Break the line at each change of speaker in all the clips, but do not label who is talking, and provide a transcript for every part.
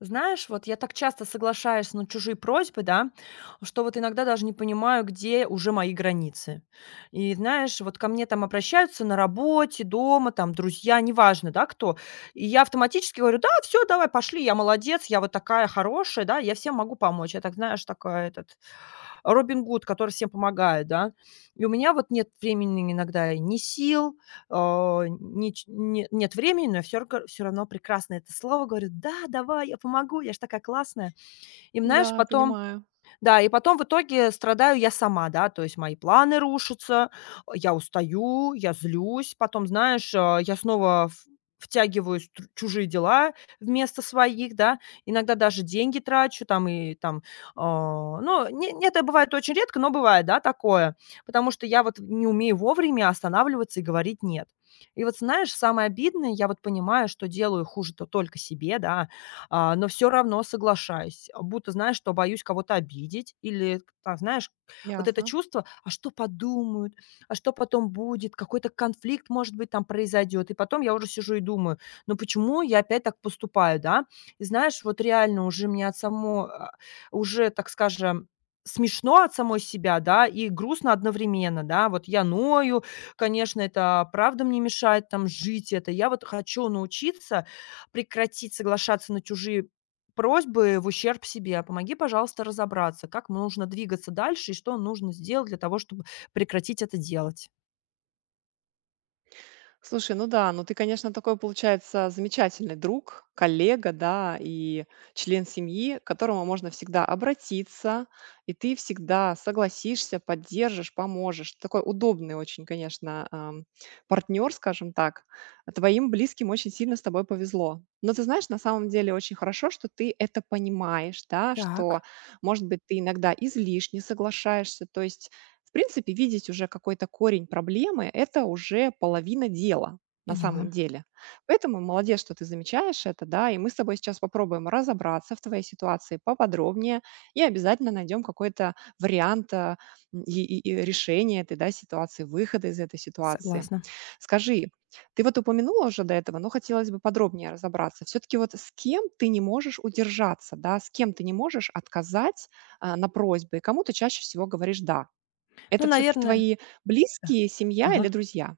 Знаешь, вот я так часто соглашаюсь на чужие просьбы, да, что вот иногда даже не понимаю, где уже мои границы. И знаешь, вот ко мне там обращаются на работе, дома, там друзья, неважно, да, кто. И я автоматически говорю, да, все, давай, пошли, я молодец, я вот такая хорошая, да, я всем могу помочь. Я так, знаешь, такая этот Робин Гуд, который всем помогает, да. И у меня вот нет времени иногда и ни сил, а, неч не нет времени, но я всё равно прекрасно это слово говорю: "Да, давай, я помогу, я ж такая классная". И знаешь,
Да,
потом,
понимаю.
да, и потом в итоге страдаю я сама, да, то есть мои планы рушатся, я устаю, я злюсь, потом, знаешь, я снова в втягиваюсь в тру чужие дела вместо своих, да, иногда даже деньги трачу там и там, ну, не это бывает очень редко, но бывает, да, такое, потому что я вот не умею вовремя останавливаться и говорить "нет". И вот знаешь, самое обидное, я вот понимаю, что делаю хуже-то только себе, да, но все равно соглашаюсь, будто, знаешь, что боюсь кого-то обидеть или, там, знаешь, вот это
Ясно.
чувство: а что подумают, а что потом будет, какой-то конфликт, может быть, там произойдет. И потом я уже сижу и думаю: ну почему я опять так поступаю, да? И знаешь, вот реально уже мне уже, так скажем, смешно от самой себя, да, и грустно одновременно, да. Вот я ною, конечно, это правда мне мешает там жить, это я вот хочу научиться прекратить соглашаться на чужие просьбы в ущерб себе. А помоги, пожалуйста, разобраться, как нужно двигаться дальше и что нужно сделать для того, чтобы прекратить это делать.
Слушай, ну да, ну ты, конечно, такой, получается, замечательный друг, коллега, да, и член семьи, к которому можно всегда обратиться, и ты всегда согласишься, поддержишь, поможешь. Такой удобный очень, конечно, партнер, скажем так. А твоим близким очень сильно с тобой повезло. Но ты знаешь, на самом деле очень хорошо, что ты это понимаешь, да, что,
Так,
может быть, ты иногда излишне соглашаешься. То есть в принципе, видеть уже какой-то корень проблемы — это уже половина дела на
поняла,
самом деле. Поэтому молодец, что ты замечаешь это, да, и мы с тобой сейчас попробуем разобраться в твоей ситуации поподробнее и обязательно найдем какой-то вариант и решения этой, да, ситуации, выхода из этой ситуации.
согласна.
Скажи, ты вот упомянула уже до этого, но хотелось бы подробнее разобраться. Все-таки вот с кем ты не можешь удержаться, да, с кем ты не можешь отказать на просьбы, и кому ты чаще всего говоришь «да».
Ну,
Это все таки
наверное,
твои
да.
близкие, семья или
Ага.
друзья?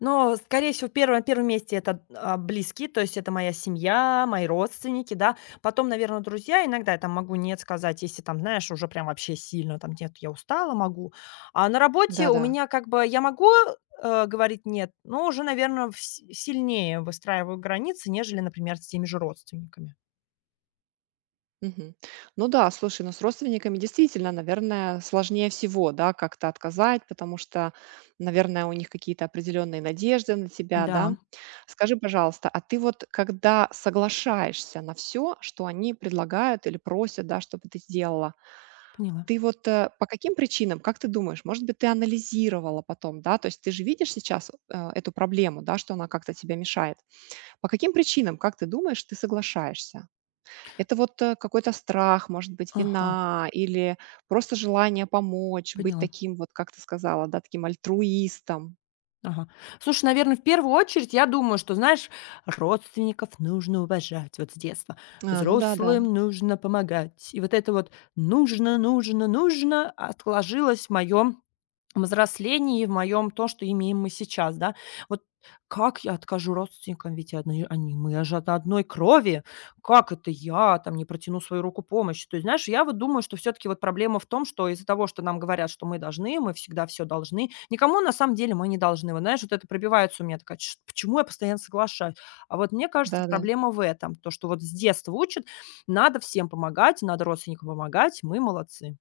Но, скорее всего, первое на первом месте это, близкие, то есть это моя семья, мои родственники, да. Потом, наверное, друзья. Иногда я там могу нет сказать, если там, знаешь, уже прям вообще сильно там: "Нет, я устала",- могу. А на работе у
Да-да.
меня как бы я могу, говорить "нет", но уже, наверное, сильнее выстраиваю границы, нежели, например, с теми же родственниками.
Мгм. Ну да, слушай, ну, с родственниками действительно, наверное, сложнее всего, да, как-то отказать, потому что, наверное, у них какие-то определенные надежды на тебя,
Да,
да. Скажи, пожалуйста, а ты вот когда соглашаешься на все, что они предлагают или просят, да, чтобы ты сделала,
поняла.
ты вот, по каким причинам, как ты думаешь, может быть, ты анализировала потом, да? То есть ты же видишь сейчас, эту проблему, да, что она как-то тебя мешает. По каким причинам, как ты думаешь, ты соглашаешься? Это вот, какой-то страх, может быть,
Ага,
вина или просто желание помочь, быть
поняла.
таким вот, как ты сказала, да, таким альтруистом?
Ага. Слушай, наверное, в первую очередь, я думаю, что, знаешь, родственников нужно уважать вот с детства,
А, ну да-да,
взрослым нужно помогать. И вот это вот "нужно, нужно, нужно" отложилось в моем взрослении, в моем то, что имеем мы сейчас, да. Вот как я откажу родственникам, ведь одни они мы же от одной крови. Как это я там не протяну свою руку помощи? То есть, знаешь, я вот думаю, что все таки вот проблема в том, что из-за того, что нам говорят, что мы должны, мы всегда все должны, никому на самом деле мы не должны. Вот знаешь, вот это пробивается у меня такая: "Чт почему я постоянно соглашаюсь?" А вот мне кажется,
да-да.
проблема в этом. То, что вот с детства учат: надо всем помогать, надо родственникам помогать, мы молодцы.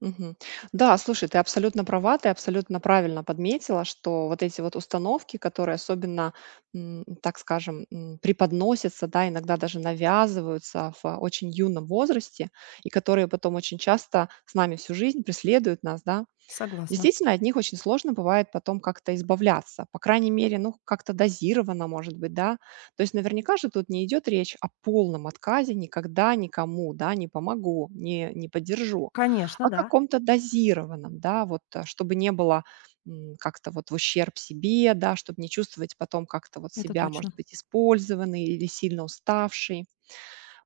Мгм. Да, слушай, ты абсолютно права, ты абсолютно правильно подметила, что вот эти вот установки, которые особенно, так скажем, преподносятся, да, иногда даже навязываются в, очень юном возрасте и которые потом очень часто с нами всю жизнь преследуют нас, да.
Согласна.
Действительно, от них очень сложно бывает потом как-то избавляться, по крайней мере, ну, как-то дозированно, может быть, да. То есть наверняка же тут не идет речь о полном отказе никогда никому, да, не помогу, не поддержу,
Конечно,
о
да,
каком-то дозированном, да, вот, чтобы не было как-то вот в ущерб себе, да, чтобы не чувствовать потом как-то вот
это
себя, может
точно.
быть, использованный или сильно уставший.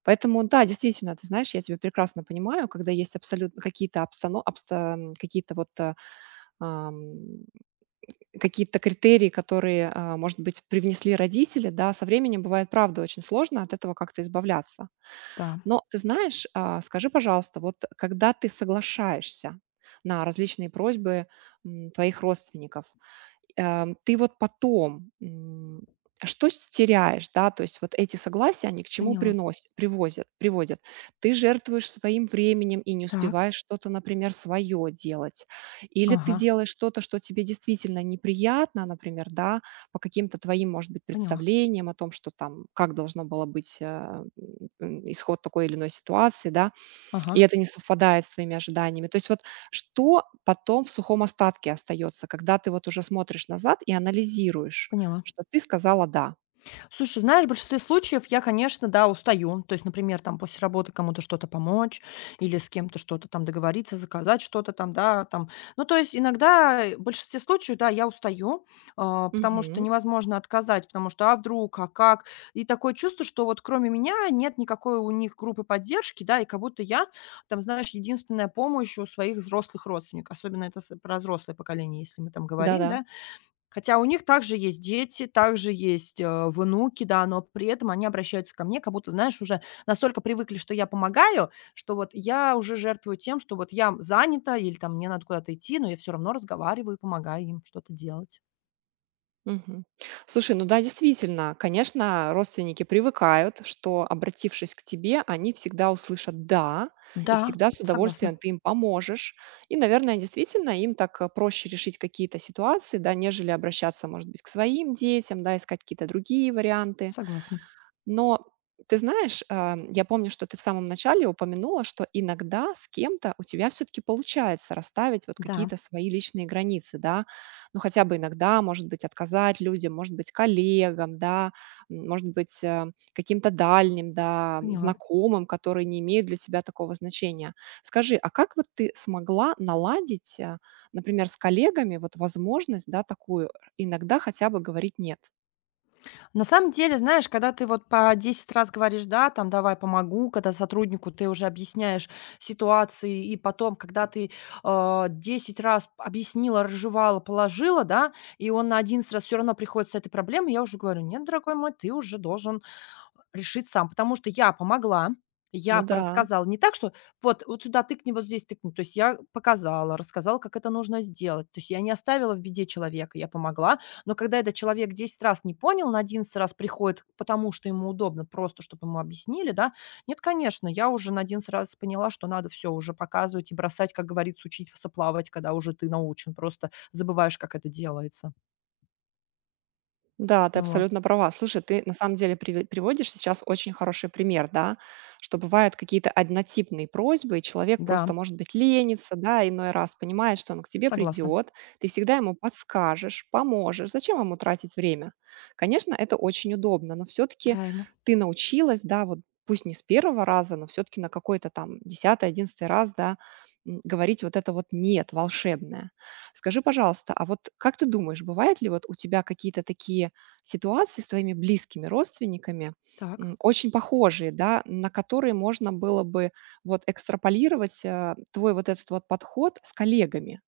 Поэтому, да, действительно, ты знаешь, я тебя прекрасно понимаю, когда есть абсолютно какие-то какие-то вот ам, какие-то критерии, которые, может быть, привнесли родители, да, со временем бывает, правда, очень сложно от этого как-то избавляться.
Да,
Но ты знаешь, скажи, пожалуйста, вот когда ты соглашаешься на различные просьбы твоих родственников, ты вот потом, а что с теряешь, да? То есть вот эти согласия, они к чему
поняла.
приносят привозят приводят? Ты жертвуешь своим временем и не
Так.
успеваешь что-то, например, свое делать. Или ты
Ага,
делаешь что-то, что тебе действительно неприятно, например, да, по каким-то твоим, может быть,
поняла.
представлениям о том, что там, как должно было быть, исход такой или иной ситуации, да. И
Ага,
это не совпадает с твоими ожиданиями. То есть вот что потом в сухом остатке остается, когда ты вот уже смотришь назад и анализируешь,
поняла.
что ты сказала "да"?
Слушай, знаешь, в большинстве случаев я, конечно, да, устаю. То есть, например, там после работы кому-то что-то помочь или с кем-то что-то там договориться, заказать что-то там, да, там. Ну, то есть иногда в большинстве случаев, да, я устаю, потому что
Мгм.
невозможно отказать, потому что а вдруг, а как? И такое чувство, что вот кроме меня нет никакой у них группы поддержки, да, и как будто я, там, знаешь, единственная помощь у своих взрослых родственников, особенно это про взрослое поколение, если мы там говорим,
Да-да.
да, хотя у них также есть дети, также есть, внуки, да, но при этом они обращаются ко мне, как будто, знаешь, уже настолько привыкли, что я помогаю, что вот я уже жертвую тем, что вот я занята или там мне надо куда-то идти, но я все равно разговариваю и помогаю им что-то делать.
Мгм. Слушай, ну да, действительно, конечно, родственники привыкают, что, обратившись к тебе, они всегда услышат "да", и
Да,
всегда с
согласна,
удовольствием ты им поможешь. И, наверное, действительно им так, проще решить какие-то ситуации, да, нежели обращаться, может быть, к своим детям, да, искать какие-то другие варианты.
согласна.
Но ты знаешь, я помню, что ты в самом начале упомянула, что иногда с кем-то у тебя все-таки получается расставить вот
Да,
какие-то свои личные границы, да, ну хотя бы иногда, может быть, отказать людям, может быть, коллегам, да, может быть, каким-то дальним, да,
поняла.
знакомым, которые не имеют для тебя такого значения. Скажи, а как вот ты смогла наладить, например, с коллегами вот возможность, да, такую иногда хотя бы говорить нет?
На самом деле, знаешь, когда ты вот по 10 раз говоришь: "Да, там, давай помогу", когда сотруднику ты уже объясняешь ситуации, и потом, когда ты, 10 раз объяснила, разжевала, положила, да, и он на 11 раз все равно приходит с этой проблемой, я уже говорю: "Нет, дорогой мой, ты уже должен решит сам, потому что я помогла, я
Ну да.
порассказала, не так, что вот сюда тыкни, вот здесь тыкни. То есть я показала, рассказала, как это нужно сделать. То есть я не оставила в беде человека, я помогла. Но когда этот человек 10 раз не понял, на 11 раз приходит, потому что ему удобно, просто чтобы ему объяснили, да. Нет, конечно, я уже на 11 раз поняла, что надо все уже показывать и бросать, как говорится, учиться плавать, когда уже ты научен. Просто забываешь, как это делается.
Да, ты
Ну вот.
абсолютно права. Слушай, ты на самом деле приводишь сейчас очень хороший пример, да, что бывают какие-то однотипные просьбы, и человек
Да,
просто, может быть, ленится, да, иной раз понимает, что он к тебе
согласна.
придет, ты всегда ему подскажешь, поможешь. Зачем ему тратить время? Конечно, это очень удобно, но все-таки
Правильно.
ты научилась, да, вот пусть не с первого раза, но все-таки на какой-то там десятый, одиннадцатый раз, да, говорить вот это вот «нет» волшебное. Скажи, пожалуйста, а вот как ты думаешь, бывают ли вот у тебя какие-то такие ситуации с твоими близкими родственниками,
Так,
очень похожие, да, на которые можно было бы вот экстраполировать твой вот этот вот подход с коллегами.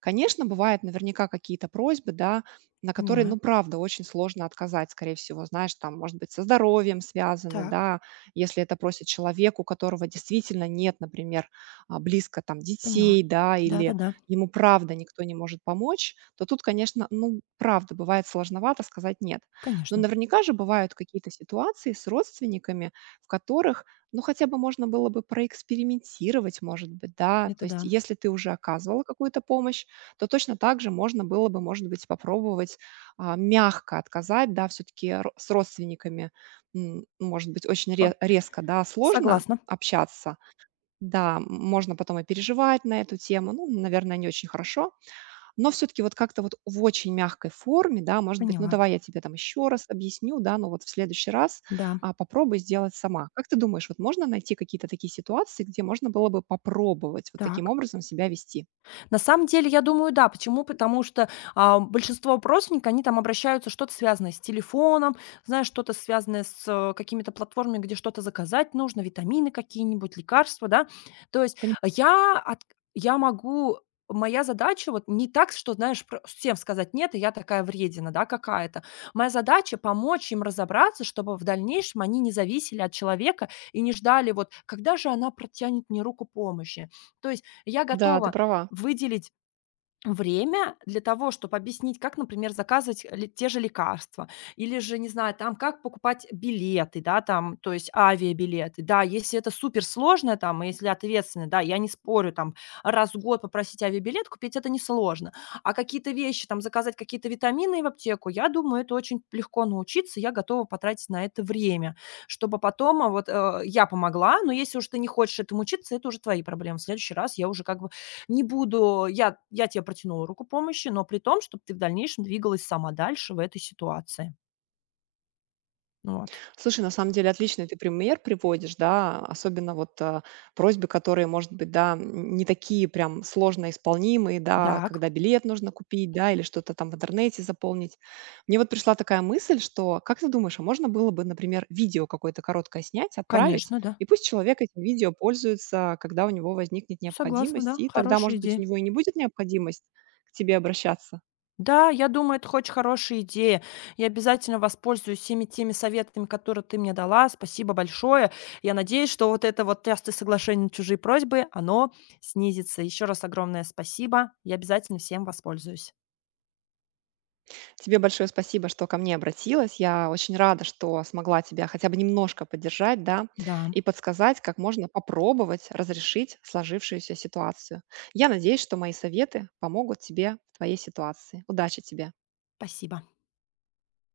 Конечно, бывают наверняка какие-то просьбы, да, на которые,
понимаю.
ну, правда, очень сложно отказать, скорее всего, знаешь, там, может быть, со здоровьем связаны,
Так.
да, если это просит человек, у которого действительно нет, например, близко там
Поняла.
детей, да, или
Да-да-да,
ему правда никто не может помочь, то тут, конечно, ну, правда, бывает сложновато сказать нет. Но
конечно.
наверняка же бывают какие-то ситуации с родственниками, в которых, ну, хотя бы можно было бы проэкспериментировать, может быть, да,
Это
то есть
да.
если ты уже оказывала какую-то помощь, то точно так же можно было бы, может быть, попробовать, мягко отказать, да. Все таки с родственниками, может быть, очень
Пап
ре резко, да, сложно
согласна.
общаться. Да, можно потом и переживать на эту тему. Ну, наверное, не очень хорошо. Но все таки вот как-то вот в очень мягкой форме, да, может быть: "Ну,
Поняла.
давай я тебе там еще раз объясню, да, ну вот в следующий раз,
Да.
попробуй сделать сама". Как ты думаешь, вот можно найти какие-то такие ситуации, где можно было бы попробовать вот таким
Так.
образом себя вести?
На самом деле, я думаю, да. Почему? Потому что, большинство простников, они там обращаются, что-то связанное с телефоном, знаешь, что-то связанное с, какими-то платформами, где что-то заказать нужно, витамины какие-нибудь, лекарства, да. То есть
Пони
э, я от я могу моя задача вот не так, что, знаешь, пр всем сказать: "Нет, и я такая вредина, да, какая-то". Моя задача- помочь им разобраться, чтобы в дальнейшем они не зависели от человека и не ждали вот: "Когда же она протянет мне руку помощи?" То есть я
Да, ты
готова
права.
выделить время для того, чтобы объяснить, как, например, заказывать ле те же лекарства или же, не знаю, там, как покупать билеты, да, там, то есть авиабилеты. Да, если это суперсложно, там, и если ответственно, да, я не спорю, там, раз в год попросить авиабилет купить- это несложно. А какие-то вещи, там, заказать какие-то витамины в аптеку, я думаю, это очень легко научиться, я готова потратить на это время, чтобы потом, вот, я помогла. Но если уж ты не хочешь этому учиться, это уже твои проблемы. В следующий раз я уже как бы не буду, я тебе протянула руку помощи, но при том, чтобы ты в дальнейшем двигалась сама дальше в этой ситуации. Вот.
Слушай, на самом деле отличный ты пример приводишь, да, особенно вот просьбы, которые, может быть, да, не такие прям сложно исполнимые, да,
Так,
когда билет нужно купить, да, или что-то там в интернете заполнить. Мне вот пришла такая мысль, что, как ты думаешь, а можно было бы, например, видео какое-то короткое снять, отправить,
конечно, да.
и пусть человек этим видео пользуется, когда у него возникнет
Согласна, да,
необходимость, и тогда,
хорошая
может быть,
идея.
у него и не будет необходимость к тебе обращаться.
Да, я думаю, это очень хорошая идея. Я обязательно воспользуюсь всеми теми советами, которые ты мне дала. Спасибо большое. Я надеюсь, что вот это вот тесты соглашение на чужие просьбы, оно снизится. Еще раз огромное спасибо. Я обязательно всем воспользуюсь.
Тебе большое спасибо, что ко мне обратилась. Я очень рада, что смогла тебя хотя бы немножко поддержать, да,
Да,
и подсказать, как можно попробовать разрешить сложившуюся ситуацию. Я надеюсь, что мои советы помогут тебе в твоей ситуации. Удачи тебе!
спасибо.